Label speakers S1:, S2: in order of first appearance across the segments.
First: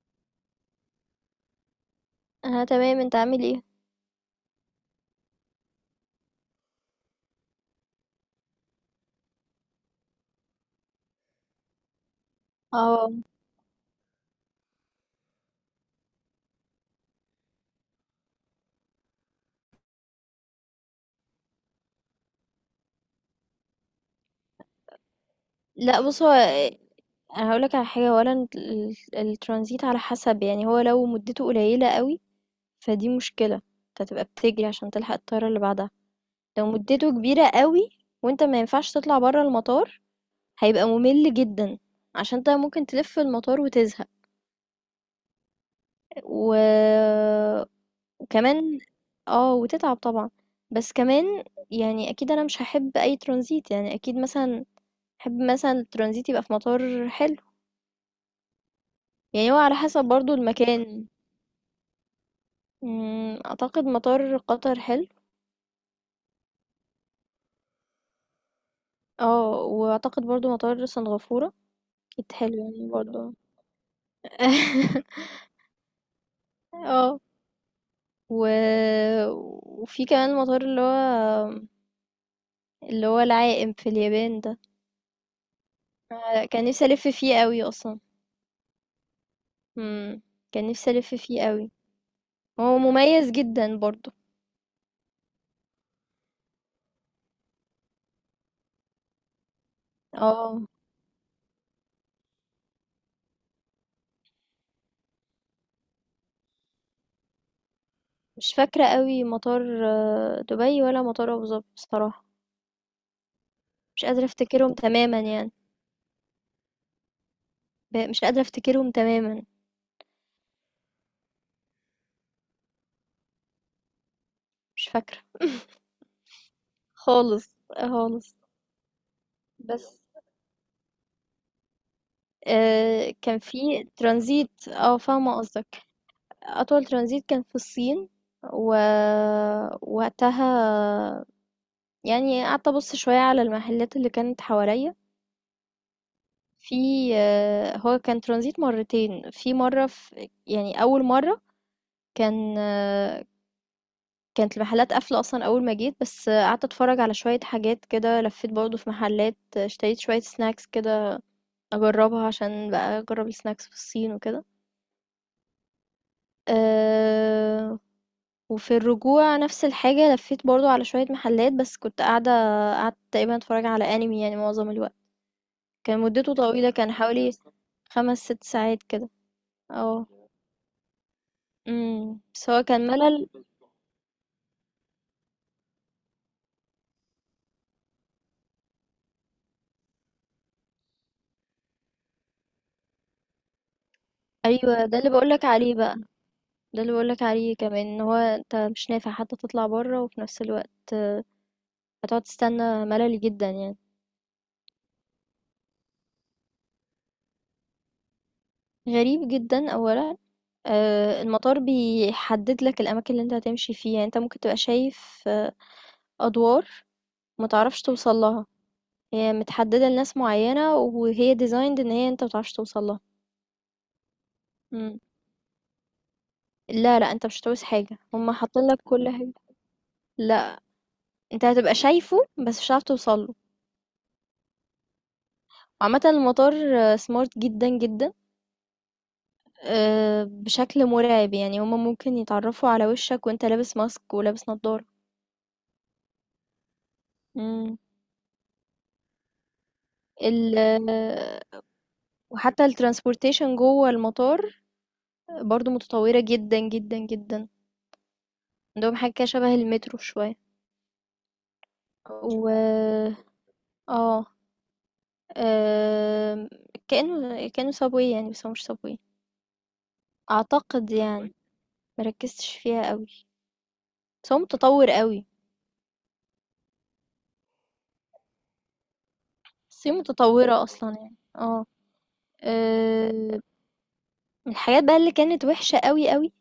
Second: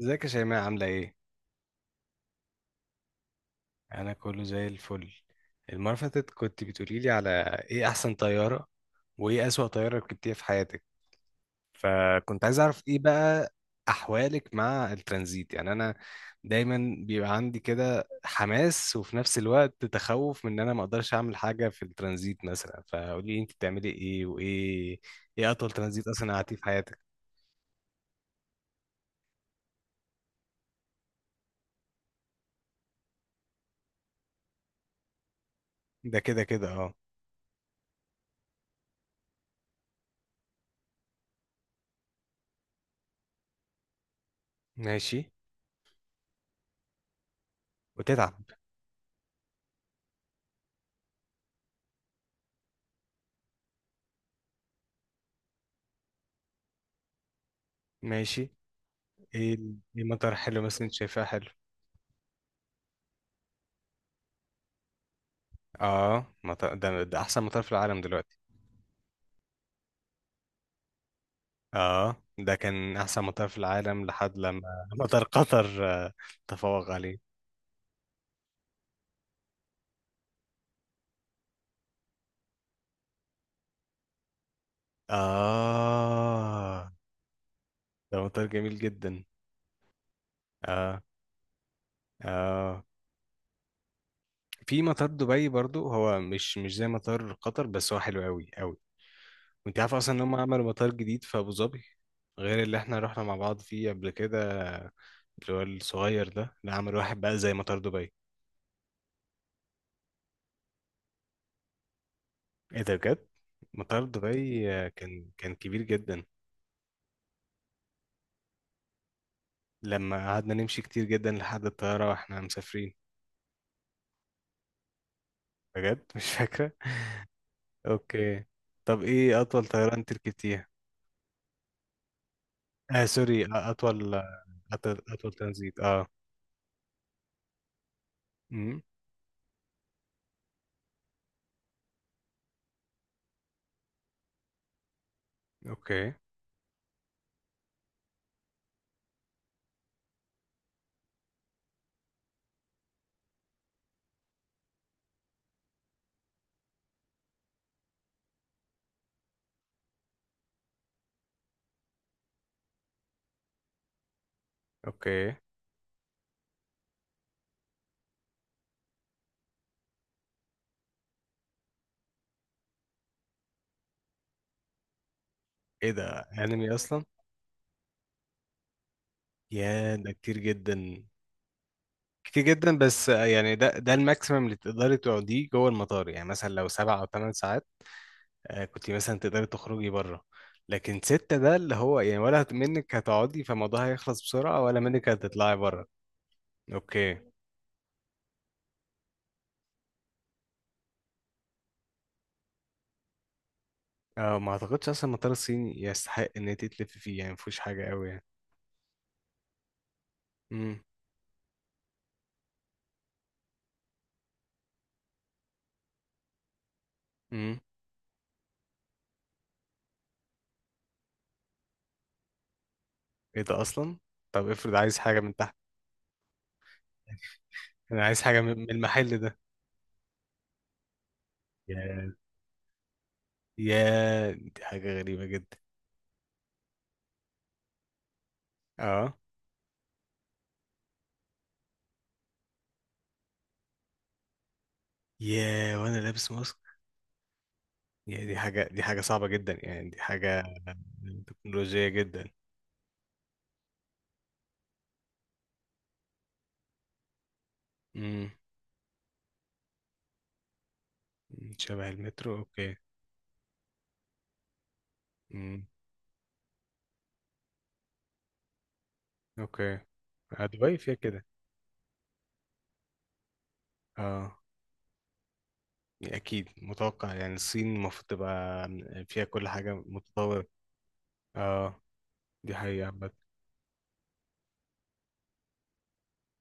S1: ازيك يا شيماء، عاملة ايه؟
S2: انا تمام، انت عامل ايه؟
S1: أنا كله زي الفل. المرة اللي فاتت كنت بتقولي لي على ايه أحسن طيارة وايه أسوأ طيارة ركبتيها في حياتك، فكنت عايز أعرف ايه
S2: اه.
S1: بقى أحوالك مع الترانزيت. يعني أنا دايما بيبقى عندي كده حماس وفي نفس الوقت تخوف من إن أنا ما أقدرش أعمل حاجة في الترانزيت مثلا، فقولي لي أنت بتعملي ايه وايه ايه أطول
S2: لا،
S1: ترانزيت
S2: بص، هو
S1: أصلا قعدتيه في حياتك؟
S2: انا هقولك على حاجه، اولا الترانزيت على حسب، يعني هو لو مدته قليله قوي فدي مشكله، انت هتبقى بتجري عشان تلحق الطياره اللي بعدها.
S1: ده كده
S2: لو
S1: كده، اه.
S2: مدته كبيره قوي وانت ما ينفعش تطلع بره المطار، هيبقى ممل جدا، عشان انت ممكن تلف في المطار وتزهق.
S1: ماشي.
S2: و...
S1: وتتعب.
S2: وكمان، اه، وتتعب طبعا. بس كمان يعني اكيد انا مش هحب اي ترانزيت، يعني اكيد مثلا احب مثلا الترانزيت يبقى في مطار حلو.
S1: ماشي.
S2: يعني هو
S1: ايه
S2: على
S1: ايه
S2: حسب
S1: مطار
S2: برضو
S1: حلو مثلا انت
S2: المكان.
S1: شايفاه حلو؟
S2: اعتقد مطار قطر حلو.
S1: اه، ده احسن مطار في العالم دلوقتي.
S2: اه، واعتقد برضو مطار سنغافورة
S1: اه،
S2: اكيد
S1: ده
S2: حلو يعني
S1: كان احسن
S2: برضو.
S1: مطار في العالم لحد لما. مطار قطر تفوق عليه.
S2: اه، و... وفي كمان مطار اللي هو العائم في اليابان ده. كان نفسي
S1: اه.
S2: الف فيه قوي اصلا.
S1: ده مطار جميل جدا.
S2: مم. كان نفسي
S1: اه.
S2: الف فيه قوي، هو
S1: اه.
S2: مميز جدا برضو.
S1: في مطار دبي برضو، هو مش زي مطار قطر، بس هو حلو قوي قوي. وانت عارف اصلا ان هم
S2: اه،
S1: عملوا مطار جديد في ابو ظبي، غير اللي احنا رحنا مع بعض فيه قبل كده، اللي هو الصغير ده. لا، عملوا واحد بقى زي مطار دبي.
S2: مش فاكرة قوي مطار دبي ولا مطار ابو ظبي بصراحة.
S1: ايه ده بجد؟ مطار
S2: مش قادرة
S1: دبي
S2: افتكرهم تماما
S1: كان
S2: يعني،
S1: كان كبير جدا،
S2: مش قادرة افتكرهم تماما،
S1: لما قعدنا نمشي كتير جدا لحد الطيارة واحنا مسافرين.
S2: مش فاكرة
S1: بجد مش فاكرة.
S2: خالص، خالص.
S1: اوكي. طب ايه اطول طيارة
S2: بس
S1: انت ركبتيها؟ اه، سوري،
S2: كان في
S1: اطول،
S2: ترانزيت،
S1: أطول
S2: فاهمة
S1: ترانزيت.
S2: قصدك.
S1: اه.
S2: أطول ترانزيت كان في الصين، و
S1: امم.
S2: وقتها يعني قعدت أبُص شوية على المحلات اللي كانت حواليّا.
S1: اوكي.
S2: في آه، هو كان ترانزيت مرّتين، في مرّة، يعني أول مرّة كان آه، كانت المحلات قافلة أصلًا أول ما جيت، بس قعدت أتفرّج على شوية حاجات كده، لفّيت برضه في محلات، اشتريت شوية snacks كده اجربها، عشان بقى اجرب السناكس في الصين وكده.
S1: اوكي.
S2: أه، وفي الرجوع نفس الحاجة، لفيت برضو على شوية محلات، بس كنت قاعدة، قعدت تقريبا اتفرج على انمي يعني معظم الوقت.
S1: ايه
S2: كان
S1: ده؟
S2: مدته طويلة،
S1: انمي
S2: كان
S1: اصلا؟
S2: حوالي خمس ست ساعات كده.
S1: يا،
S2: اه.
S1: ده كتير جدا. كتير
S2: بس هو
S1: جدا،
S2: كان
S1: بس
S2: ملل.
S1: يعني ده الماكسيمم اللي تقدري تقعديه جوه المطار، يعني مثلا لو 7 او 8 ساعات، كنت مثلا تقدري تخرجي بره. لكن ستة، ده اللي هو يعني، ولا منك هتقعدي فالموضوع هيخلص بسرعة، ولا
S2: ايوه، ده
S1: منك
S2: اللي بقولك
S1: هتطلعي
S2: عليه
S1: بره.
S2: بقى، ده اللي
S1: اوكي.
S2: بقولك عليه كمان ان هو انت مش نافع حتى تطلع بره، وفي نفس الوقت هتقعد تستنى، ملل جدا يعني.
S1: اه، ما اعتقدش اصلا المطار الصيني يستحق ان انت تلفي فيه، يعني مفيهوش حاجة قوي يعني.
S2: غريب جدا اولا،
S1: امم.
S2: المطار بيحدد لك الأماكن اللي أنت هتمشي فيها، يعني أنت ممكن تبقى شايف أدوار ما
S1: امم.
S2: تعرفش توصل لها، هي متحددة لناس معيّنة، وهي designed إن هي أنت ما تعرفش توصل لها.
S1: ايه ده اصلا؟ طب افرض عايز
S2: إمم.
S1: حاجة من تحت.
S2: لا، لأ، أنت مش هتعوز حاجة،
S1: انا عايز
S2: هُم
S1: حاجة من
S2: حاطين
S1: من
S2: لك كل
S1: المحل
S2: حاجة.
S1: ده.
S2: لأ، أنت هتبقى
S1: يا.
S2: شايفه بس مش هتعرف توصل له.
S1: يا، دي حاجة غريبة جدا.
S2: عامةً المطار smart جدًا، جدًا،
S1: اه.
S2: بشكل مرعب، يعني هُم ممكن يتعرّفوا على وشّك وأنت لابس ماسك ولابس نضارة.
S1: يا، وانا لابس ماسك.
S2: إمم.
S1: يا، دي حاجة صعبة جدا، يعني دي حاجة
S2: ال آه،
S1: تكنولوجية جدا.
S2: وحتى الtransportation جوّه المطار برضو متطورة جدا جدا جدا.
S1: امم.
S2: عندهم حاجة كده شبه المترو شوية.
S1: شبه المترو، اوكي.
S2: و اه
S1: امم.
S2: آم، كأنه صابوي يعني، بس هو مش صابوي
S1: اوكي، دبي
S2: أعتقد
S1: فيها كده.
S2: يعني. مركزتش فيها قوي، بس
S1: اه.
S2: هو متطور قوي.
S1: اكيد متوقع يعني الصين المفروض تبقى فيها كل حاجه
S2: الصين
S1: متطوره.
S2: متطورة أصلا يعني. اه،
S1: اه. دي حقيقه عامة.
S2: آم، من الحاجات بقى اللي كانت وحشة قوي قوي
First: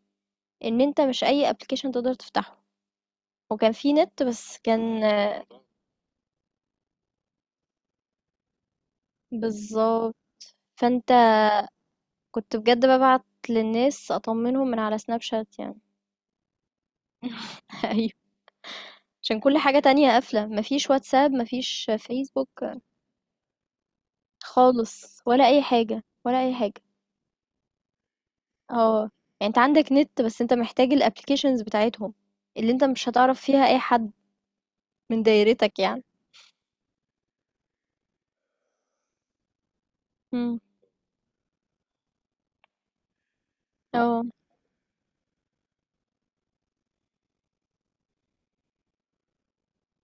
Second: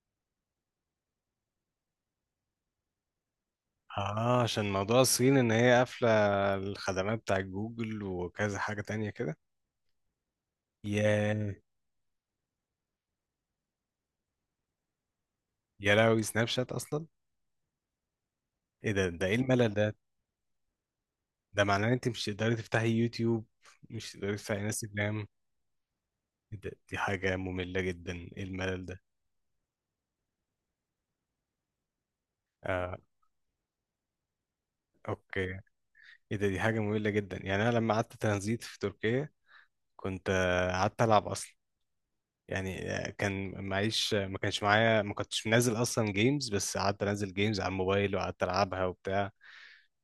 S2: إن أنت مش أي ابلكيشن تقدر تفتحه، وكان في نت
S1: اه،
S2: بس
S1: عشان موضوع
S2: كان
S1: الصين ان هي قافله الخدمات بتاع جوجل وكذا حاجه تانية كده.
S2: بالظبط. فأنت
S1: يا.
S2: كنت بجد ببعت للناس أطمنهم من على سناب شات يعني.
S1: يا لهوي، سناب شات اصلا؟
S2: أيوه.
S1: ايه ده ايه
S2: عشان كل
S1: الملل
S2: حاجة
S1: ده؟
S2: تانية قافلة، ما فيش واتساب، ما
S1: ده معناه
S2: فيش
S1: ان انت مش تقدري
S2: فيسبوك
S1: تفتحي يوتيوب، مش تقدري تفتحي
S2: خالص،
S1: انستجرام؟
S2: ولا أي حاجة، ولا أي
S1: إيه ده؟
S2: حاجة.
S1: دي حاجه ممله جدا، ايه الملل ده.
S2: آه. يعني أنت عندك نت، بس أنت محتاج الapplications بتاعتهم، اللي أنت
S1: آه.
S2: مش هتعرف فيها أي حد من
S1: اوكي.
S2: دايرتك يعني.
S1: ايه ده؟ دي حاجة مملة جدا. يعني انا لما قعدت ترانزيت في تركيا كنت
S2: إمم.
S1: قعدت العب اصلا. يعني كان معيش،
S2: آه.
S1: ما كانش معايا، ما كنتش منزل اصلا جيمز، بس قعدت انزل جيمز على الموبايل وقعدت العبها وبتاع.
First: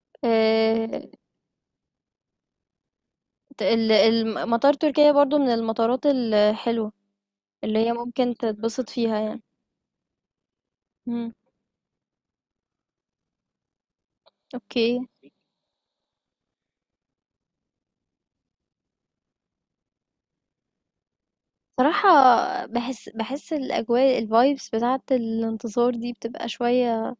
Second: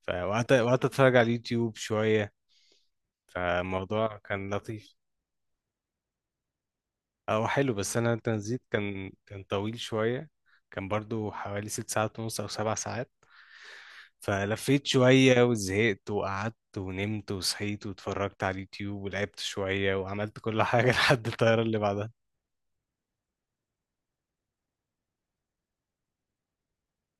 S1: فوقعدت
S2: آآ
S1: اتفرج على اليوتيوب شوية،
S2: ت ال
S1: فالموضوع
S2: الم
S1: كان
S2: مطار
S1: لطيف.
S2: تركيا برضه من المطارات الحلوة،
S1: او حلو،
S2: اللي هي
S1: بس انا
S2: ممكن
S1: الترانزيت
S2: تتبسط
S1: كان
S2: فيها يعني.
S1: كان طويل شوية. كان برضو
S2: إمم.
S1: حوالي 6 ساعات ونص او 7 ساعات. فلفيت
S2: أوكي.
S1: شوية وزهقت وقعدت ونمت وصحيت واتفرجت على اليوتيوب ولعبت شوية وعملت كل حاجة لحد الطيارة اللي
S2: بصراحة
S1: بعدها.
S2: باحس الأجواء الvibes بتاعة الانتصار دي بتبقى شوية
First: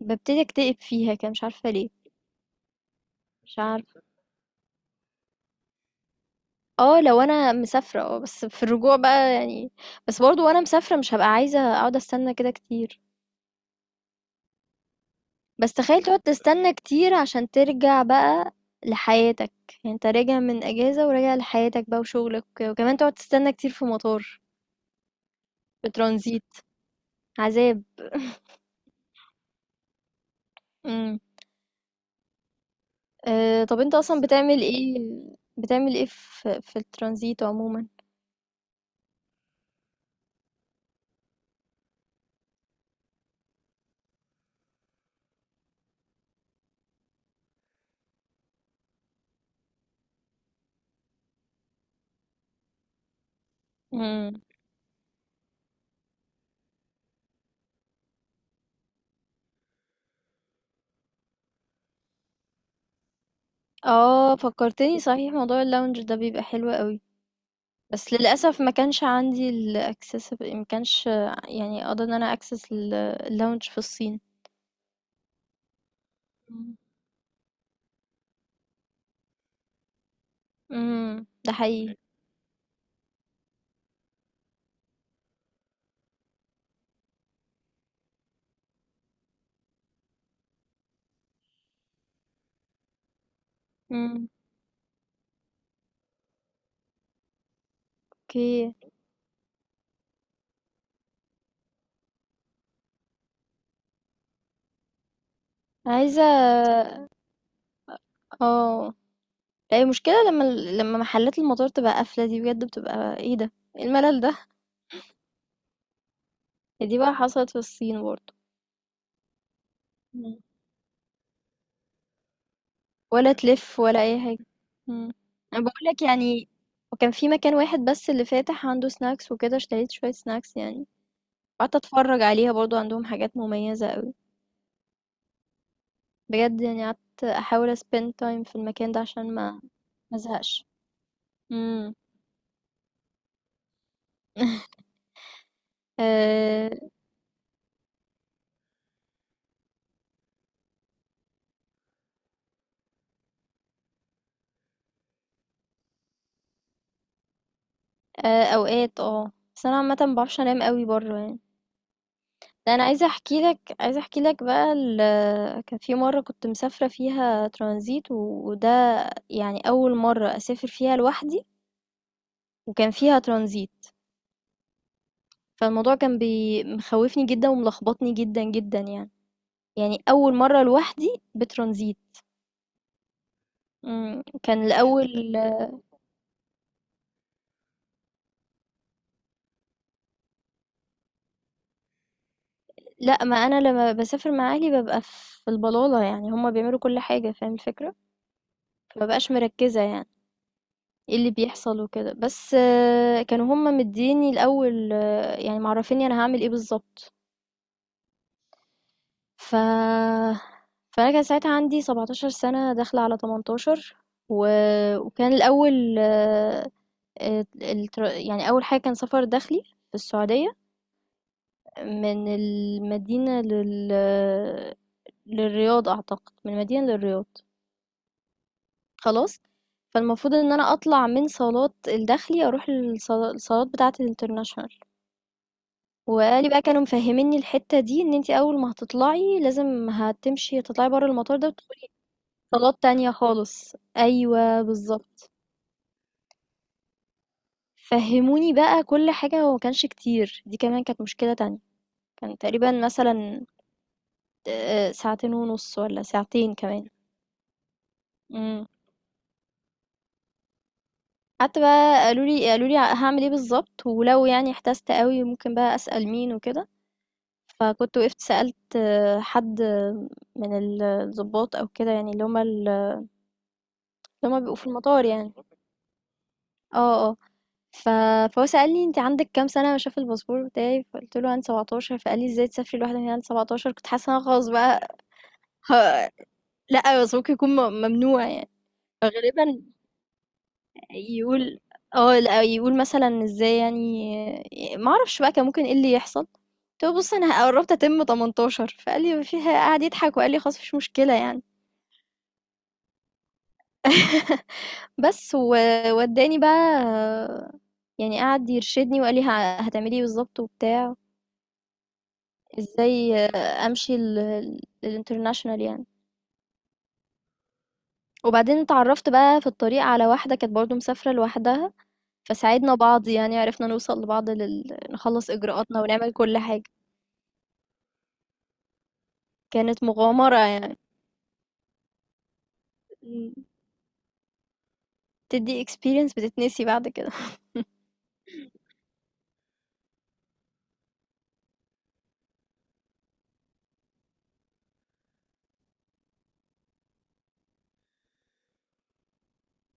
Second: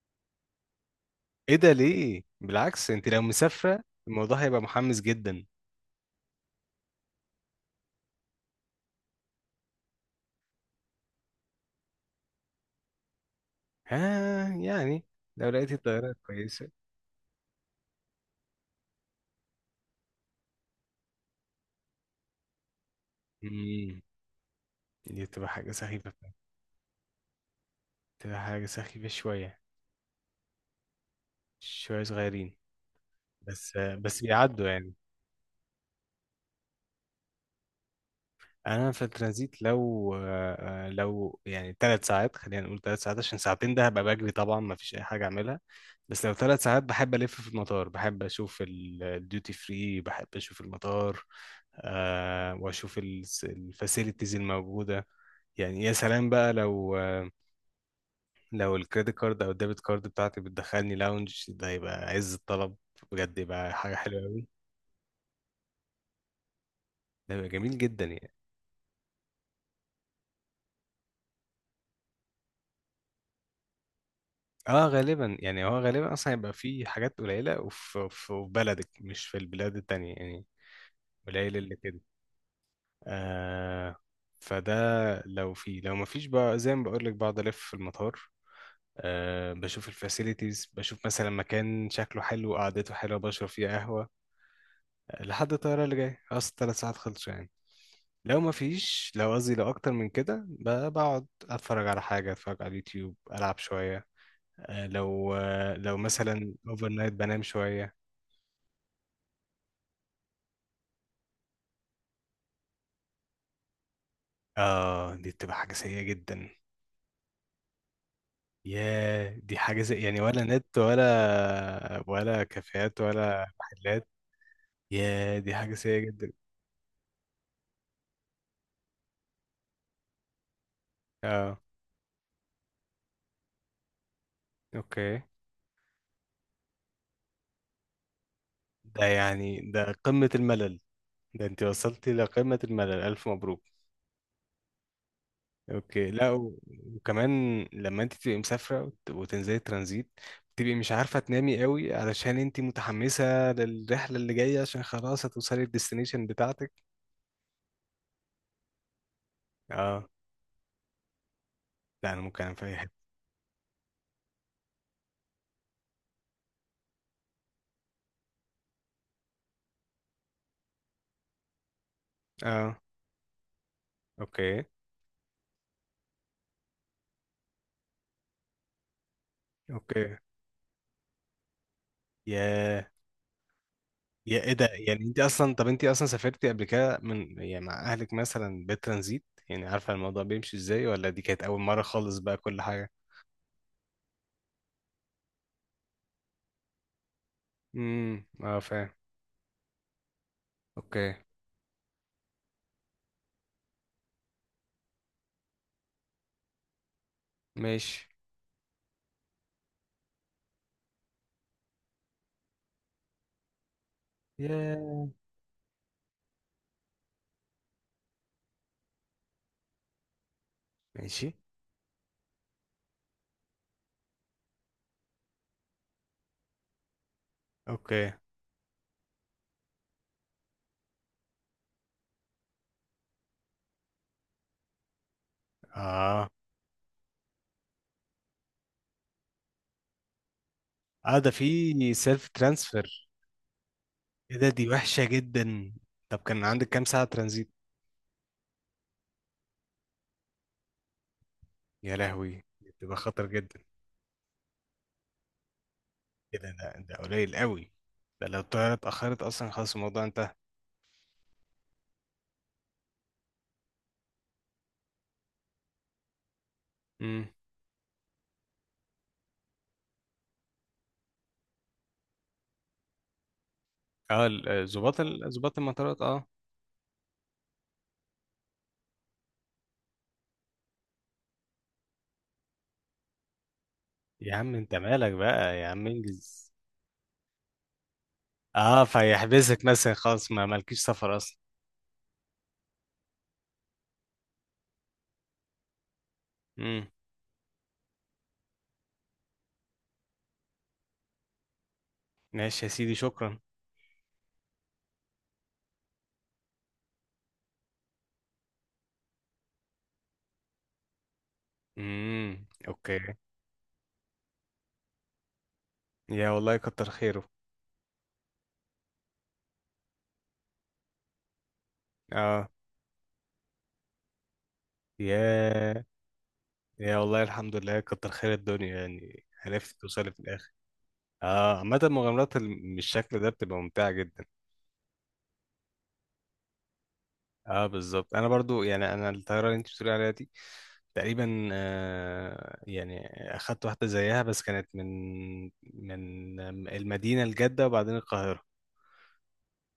S2: ببتدي اكتئب فيها كده، مش
S1: ايه
S2: عارفة
S1: ده؟
S2: ليه.
S1: ليه؟ بالعكس انت لو
S2: مش
S1: مسافرة
S2: عارفة.
S1: الموضوع هيبقى محمس جدا.
S2: اه، لو انا مسافرة اه، بس في الرجوع بقى يعني، بس برضو وانا مسافرة مش هبقى عايزة اقعد استنى كده كتير.
S1: ها، يعني لو
S2: بس
S1: لقيتي
S2: تخيل
S1: الطيارة
S2: تقعد
S1: كويسة.
S2: تستنى كتير عشان ترجع بقى لحياتك، يعني انت راجع من اجازة وراجع لحياتك بقى وشغلك وكده. وكمان تقعد تستنى كتير في
S1: مم.
S2: مطار،
S1: دي تبقى حاجة
S2: في
S1: سخيفة فعلا.
S2: ترانزيت، عذاب.
S1: تبقى حاجة سخيفة شوية،
S2: امم.
S1: شوية صغيرين
S2: أه،
S1: بس،
S2: طب انت اصلا
S1: بس
S2: بتعمل
S1: بيعدوا يعني.
S2: ايه، بتعمل ايه في الترانزيت عموما؟
S1: انا في الترانزيت لو، لو يعني 3 ساعات، خلينا نقول 3 ساعات عشان ساعتين، ده هبقى بجري طبعا، ما فيش اي حاجه اعملها. بس لو 3 ساعات بحب الف في المطار، بحب اشوف الديوتي فري، بحب اشوف المطار، واشوف الفاسيلتيز
S2: امم
S1: الموجوده يعني. يا سلام بقى لو الكريدت كارد او الديبت كارد بتاعتي بتدخلني لاونج، ده يبقى عز الطلب. بجد يبقى حاجه حلوه
S2: اه،
S1: قوي.
S2: فكرتني صحيح، موضوع اللونج ده بيبقى حلو قوي.
S1: ده يبقى جميل جدا
S2: بس
S1: يعني.
S2: للأسف ما كانش عندي ال accessible، ما كانش يعني أقدر إن أنا access الlounge في الصين.
S1: اه، غالبا يعني هو غالبا اصلا هيبقى
S2: إمم.
S1: في حاجات قليله، وفي بلدك، مش في البلاد التانية يعني.
S2: إمم، ده
S1: قليل اللي
S2: حقيقي. أوكي.
S1: كده. آه فده، لو في، لو ما فيش بقى زي ما بقول لك، بقعد الف في المطار. بشوف الفاسيلتيز، بشوف مثلا مكان شكله حلو وقعدته حلوه، بشرب فيه قهوه،
S2: إمم،
S1: لحد الطياره اللي جايه، اصل 3 ساعات خلصوا يعني. لو ما
S2: أوكي.
S1: فيش، لو قصدي لو اكتر من كده، بقعد اتفرج على حاجه، اتفرج على اليوتيوب، العب شويه. لو
S2: عايزة
S1: مثلا اوفر
S2: آه،
S1: نايت بنام شويه.
S2: لا، هي المشكلة لمّا لمّا محلات المطار تبقى قافلة، دي بجد بتبقى إيه ده، إيه الملل ده!
S1: اه، دي بتبقى حاجة سيئة جدا.
S2: هي دي بقى حصلت في الصين برضه.
S1: ياه، دي حاجة، زي يعني،
S2: إمم.
S1: ولا نت، ولا كافيهات
S2: ولا
S1: ولا
S2: تلِف ولا
S1: محلات.
S2: أي حاجة. إمم،
S1: ياه، دي
S2: أنا
S1: حاجة
S2: باقول
S1: سيئة
S2: لك
S1: جدا.
S2: يعني. وكان في مكان واحد بس اللي فاتح عنده snacks وكده، اشتريت شوية snacks يعني،
S1: اه.
S2: وقعدت أتفرّج عليها، برضه عندهم حاجات مميزة أوي.
S1: اوكي.
S2: بجد يعني قعدت أحاول spend time في المكان ده
S1: ده
S2: عشان
S1: يعني ده
S2: ما
S1: قمة
S2: ازهقش.
S1: الملل. ده انت
S2: امم.
S1: وصلتي لقمة الملل، ألف مبروك. اوكي. لا،
S2: آه،
S1: وكمان لما انت تبقي مسافرة، وتنزلي ترانزيت، بتبقي مش عارفة تنامي قوي، علشان انت متحمسة للرحلة اللي جاية، عشان خلاص هتوصلي الديستنيشن بتاعتك.
S2: آه، اوقات اه، بس انا عامه
S1: اه.
S2: ما بعرفش انام قوي بره يعني.
S1: لا، انا ممكن انام في
S2: ده
S1: اي
S2: انا
S1: حتة.
S2: عايزه احكي لك بقى، كان في مره كنت مسافره فيها ترانزيت، وده يعني اول مره اسافر فيها لوحدي،
S1: اه.
S2: وكان فيها ترانزيت.
S1: اوكي.
S2: فالموضوع كان مخوفني جدا وملخبطني جدا جدا يعني، يعني
S1: اوكي.
S2: اول مره لوحدي بترانزيت.
S1: يا يا ايه
S2: كان،
S1: ده؟
S2: لا،
S1: يعني
S2: الاول.
S1: انت اصلا، طب انت اصلا سافرتي قبل كده من، يعني مع اهلك مثلا بالترانزيت، يعني عارفه الموضوع بيمشي ازاي، ولا دي كانت اول مره خالص بقى كل حاجه؟
S2: لأ، ما أنا لمّا باسافر مع أهلي بابقى في البلالة، يعني هُم بيعملوا كل حاجة، فاهم الفكرة؟
S1: امم، اه فاهم.
S2: فما بابقاش مركّزة يعني
S1: اوكي.
S2: إيه اللي بيحصل وكده، بس كانوا هُم مدّييني الأول، يعني معرّفينّي أنا هاعمل إيه بالضبط.
S1: ماشي
S2: ف فأنا كان ساعتها عندي 17 سَنة داخلة على 18، و
S1: يا.
S2: وكان الأول، يعني أول حاجة كان سَفَر داخلي في السعودية،
S1: ماشي،
S2: من المدينة للرياض أعتقد، من المدينة للرياض.
S1: اوكي.
S2: خلاص، فالمفروض إن أنا أطلع من صالات الداخلي أروح الصالات بتاعة الinternational.
S1: اه.
S2: وقال لي بقى، كانوا مفهّمينّي الحتّة دي إن أنتِ أول ما هتطلعي لازم هتمشي تطلعي برّه
S1: اه، ده
S2: المطار ده وتدخلي
S1: في سيلف
S2: صالات
S1: ترانسفير.
S2: تانية خالص،
S1: ايه ده،
S2: أيوه
S1: دي وحشه
S2: بالضبط.
S1: جدا. طب كان عندك كام ساعه ترانزيت؟
S2: فهّموني بقى كل حاجة، وما كانش كتير، دي كمان كانت مشكلة تانية.
S1: يا
S2: كان
S1: لهوي، دي
S2: تقريبًا
S1: بتبقى خطر
S2: مثلًا
S1: جدا.
S2: ساعتين ونُص والّا
S1: كده،
S2: ساعتين
S1: ده
S2: كمان.
S1: ده قليل قوي. ده لو
S2: إمم.
S1: الطياره اتاخرت اصلا، خلاص الموضوع
S2: قعدت بقى، قالوا لي هاعمل إيه بالضبط، ولو يعني احتجت أوي ممكن بقى أسأل مين وكده.
S1: انتهى.
S2: فكنت وقفت سألت حد من الضباط أو كده، يعني اللي
S1: اه،
S2: هم بيبقوا في
S1: ال- ظباط
S2: المطار
S1: ال-
S2: يعني.
S1: ظباط المطارات، اه.
S2: آه، آه، ف فهو سألني: أنتِ عندِك كام سنة؟ شاف الباسبور بتاعي، فقُلت له عندي 17، فقال لي: "إزاي تسافري لوحدِك هنا عندِك 17؟" كنت حاسة إن أنا
S1: يا
S2: خلاص
S1: عم انت
S2: بقى.
S1: مالك بقى، يا
S2: ه
S1: عم انجز.
S2: لأ، بس ممكن يكون ممنوع يعني،
S1: اه،
S2: فغالبًا
S1: فيحبسك مثلا، خلاص ما مالكيش سفر اصلا.
S2: يقول لأ، يقول مثلًا إزاي، يعني ما أعرفش بقى كان ممكن إيه اللي يحصل. قُلت
S1: امم.
S2: له: "بُصّ أنا قرّبت أتم 18" فقال لي: "ما فيها" قعد يضحك وقال لي: "خلاص، ما فيش مشكلة يعني."
S1: ماشي يا سيدي، شكرا.
S2: بس وادّاني بقى، يعني قعد يرشدني وقال لي هتعملي إيه بالضبط وبتاع،
S1: امم. اوكي.
S2: إزاي أمشي للinternational يعني.
S1: يا والله كتر خيره.
S2: وبعدين اتعرّفت بقى في الطريق على واحدة كانت برضه مسافرة لوحدها،
S1: اه.
S2: فساعدنا بعض، يعني عرفنا نوصل لبعض نخلّص إجراءاتنا
S1: يا
S2: ونعمل كل حاجة.
S1: يا والله الحمد لله، كتر خير الدنيا يعني، عرفت
S2: كانت
S1: توصلي في
S2: مغامرة
S1: الاخر.
S2: يعني.
S1: اه، عامة مغامرات بالشكل ده
S2: إمم.
S1: بتبقى ممتعة جدا.
S2: بتدّي experience بتتنسي بعد كده.
S1: اه، بالظبط. انا برضو يعني، انا الطياره اللي انت بتقولي عليها دي تقريبا، يعني اخدت واحده زيها، بس كانت من المدينه لجده وبعدين القاهره.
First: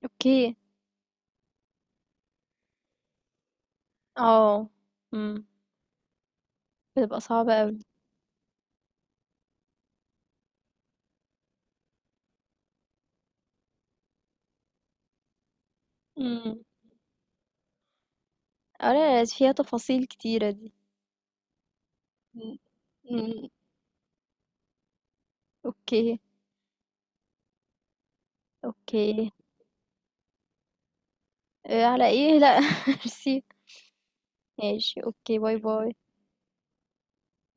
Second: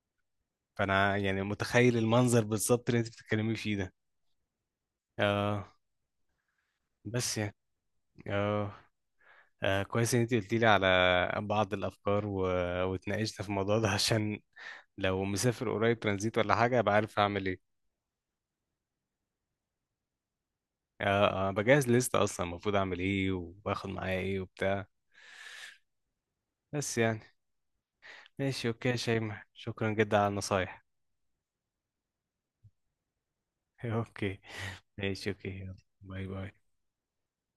S2: أوكي،
S1: فانا يعني متخيل المنظر بالظبط اللي انت بتتكلمي فيه ده.
S2: آه، إمم،
S1: اه،
S2: بتبقى
S1: بس
S2: صعبة
S1: يعني،
S2: أوي.
S1: اه، كويس ان انت قلتي لي على بعض الافكار و... واتناقشنا في الموضوع ده، عشان لو مسافر قريب ترانزيت ولا
S2: إمم،
S1: حاجه ابقى عارف اعمل ايه.
S2: آه، لا، لا، فيها تفاصيل كتيرة دي.
S1: اه، بجهز لستة اصلا،
S2: إمم.
S1: المفروض اعمل ايه
S2: إمم.
S1: وباخد معايا ايه وبتاع.
S2: أوكي،
S1: بس يعني ماشي، اوكي يا
S2: أوكي.
S1: شيماء، شكرا جدا على النصايح.
S2: على إيه، لأ، ميرسي.
S1: اوكي.
S2: ماشي،
S1: ماشي
S2: أوكي،
S1: اوكي،
S2: باي،
S1: يلا
S2: باي.
S1: باي باي.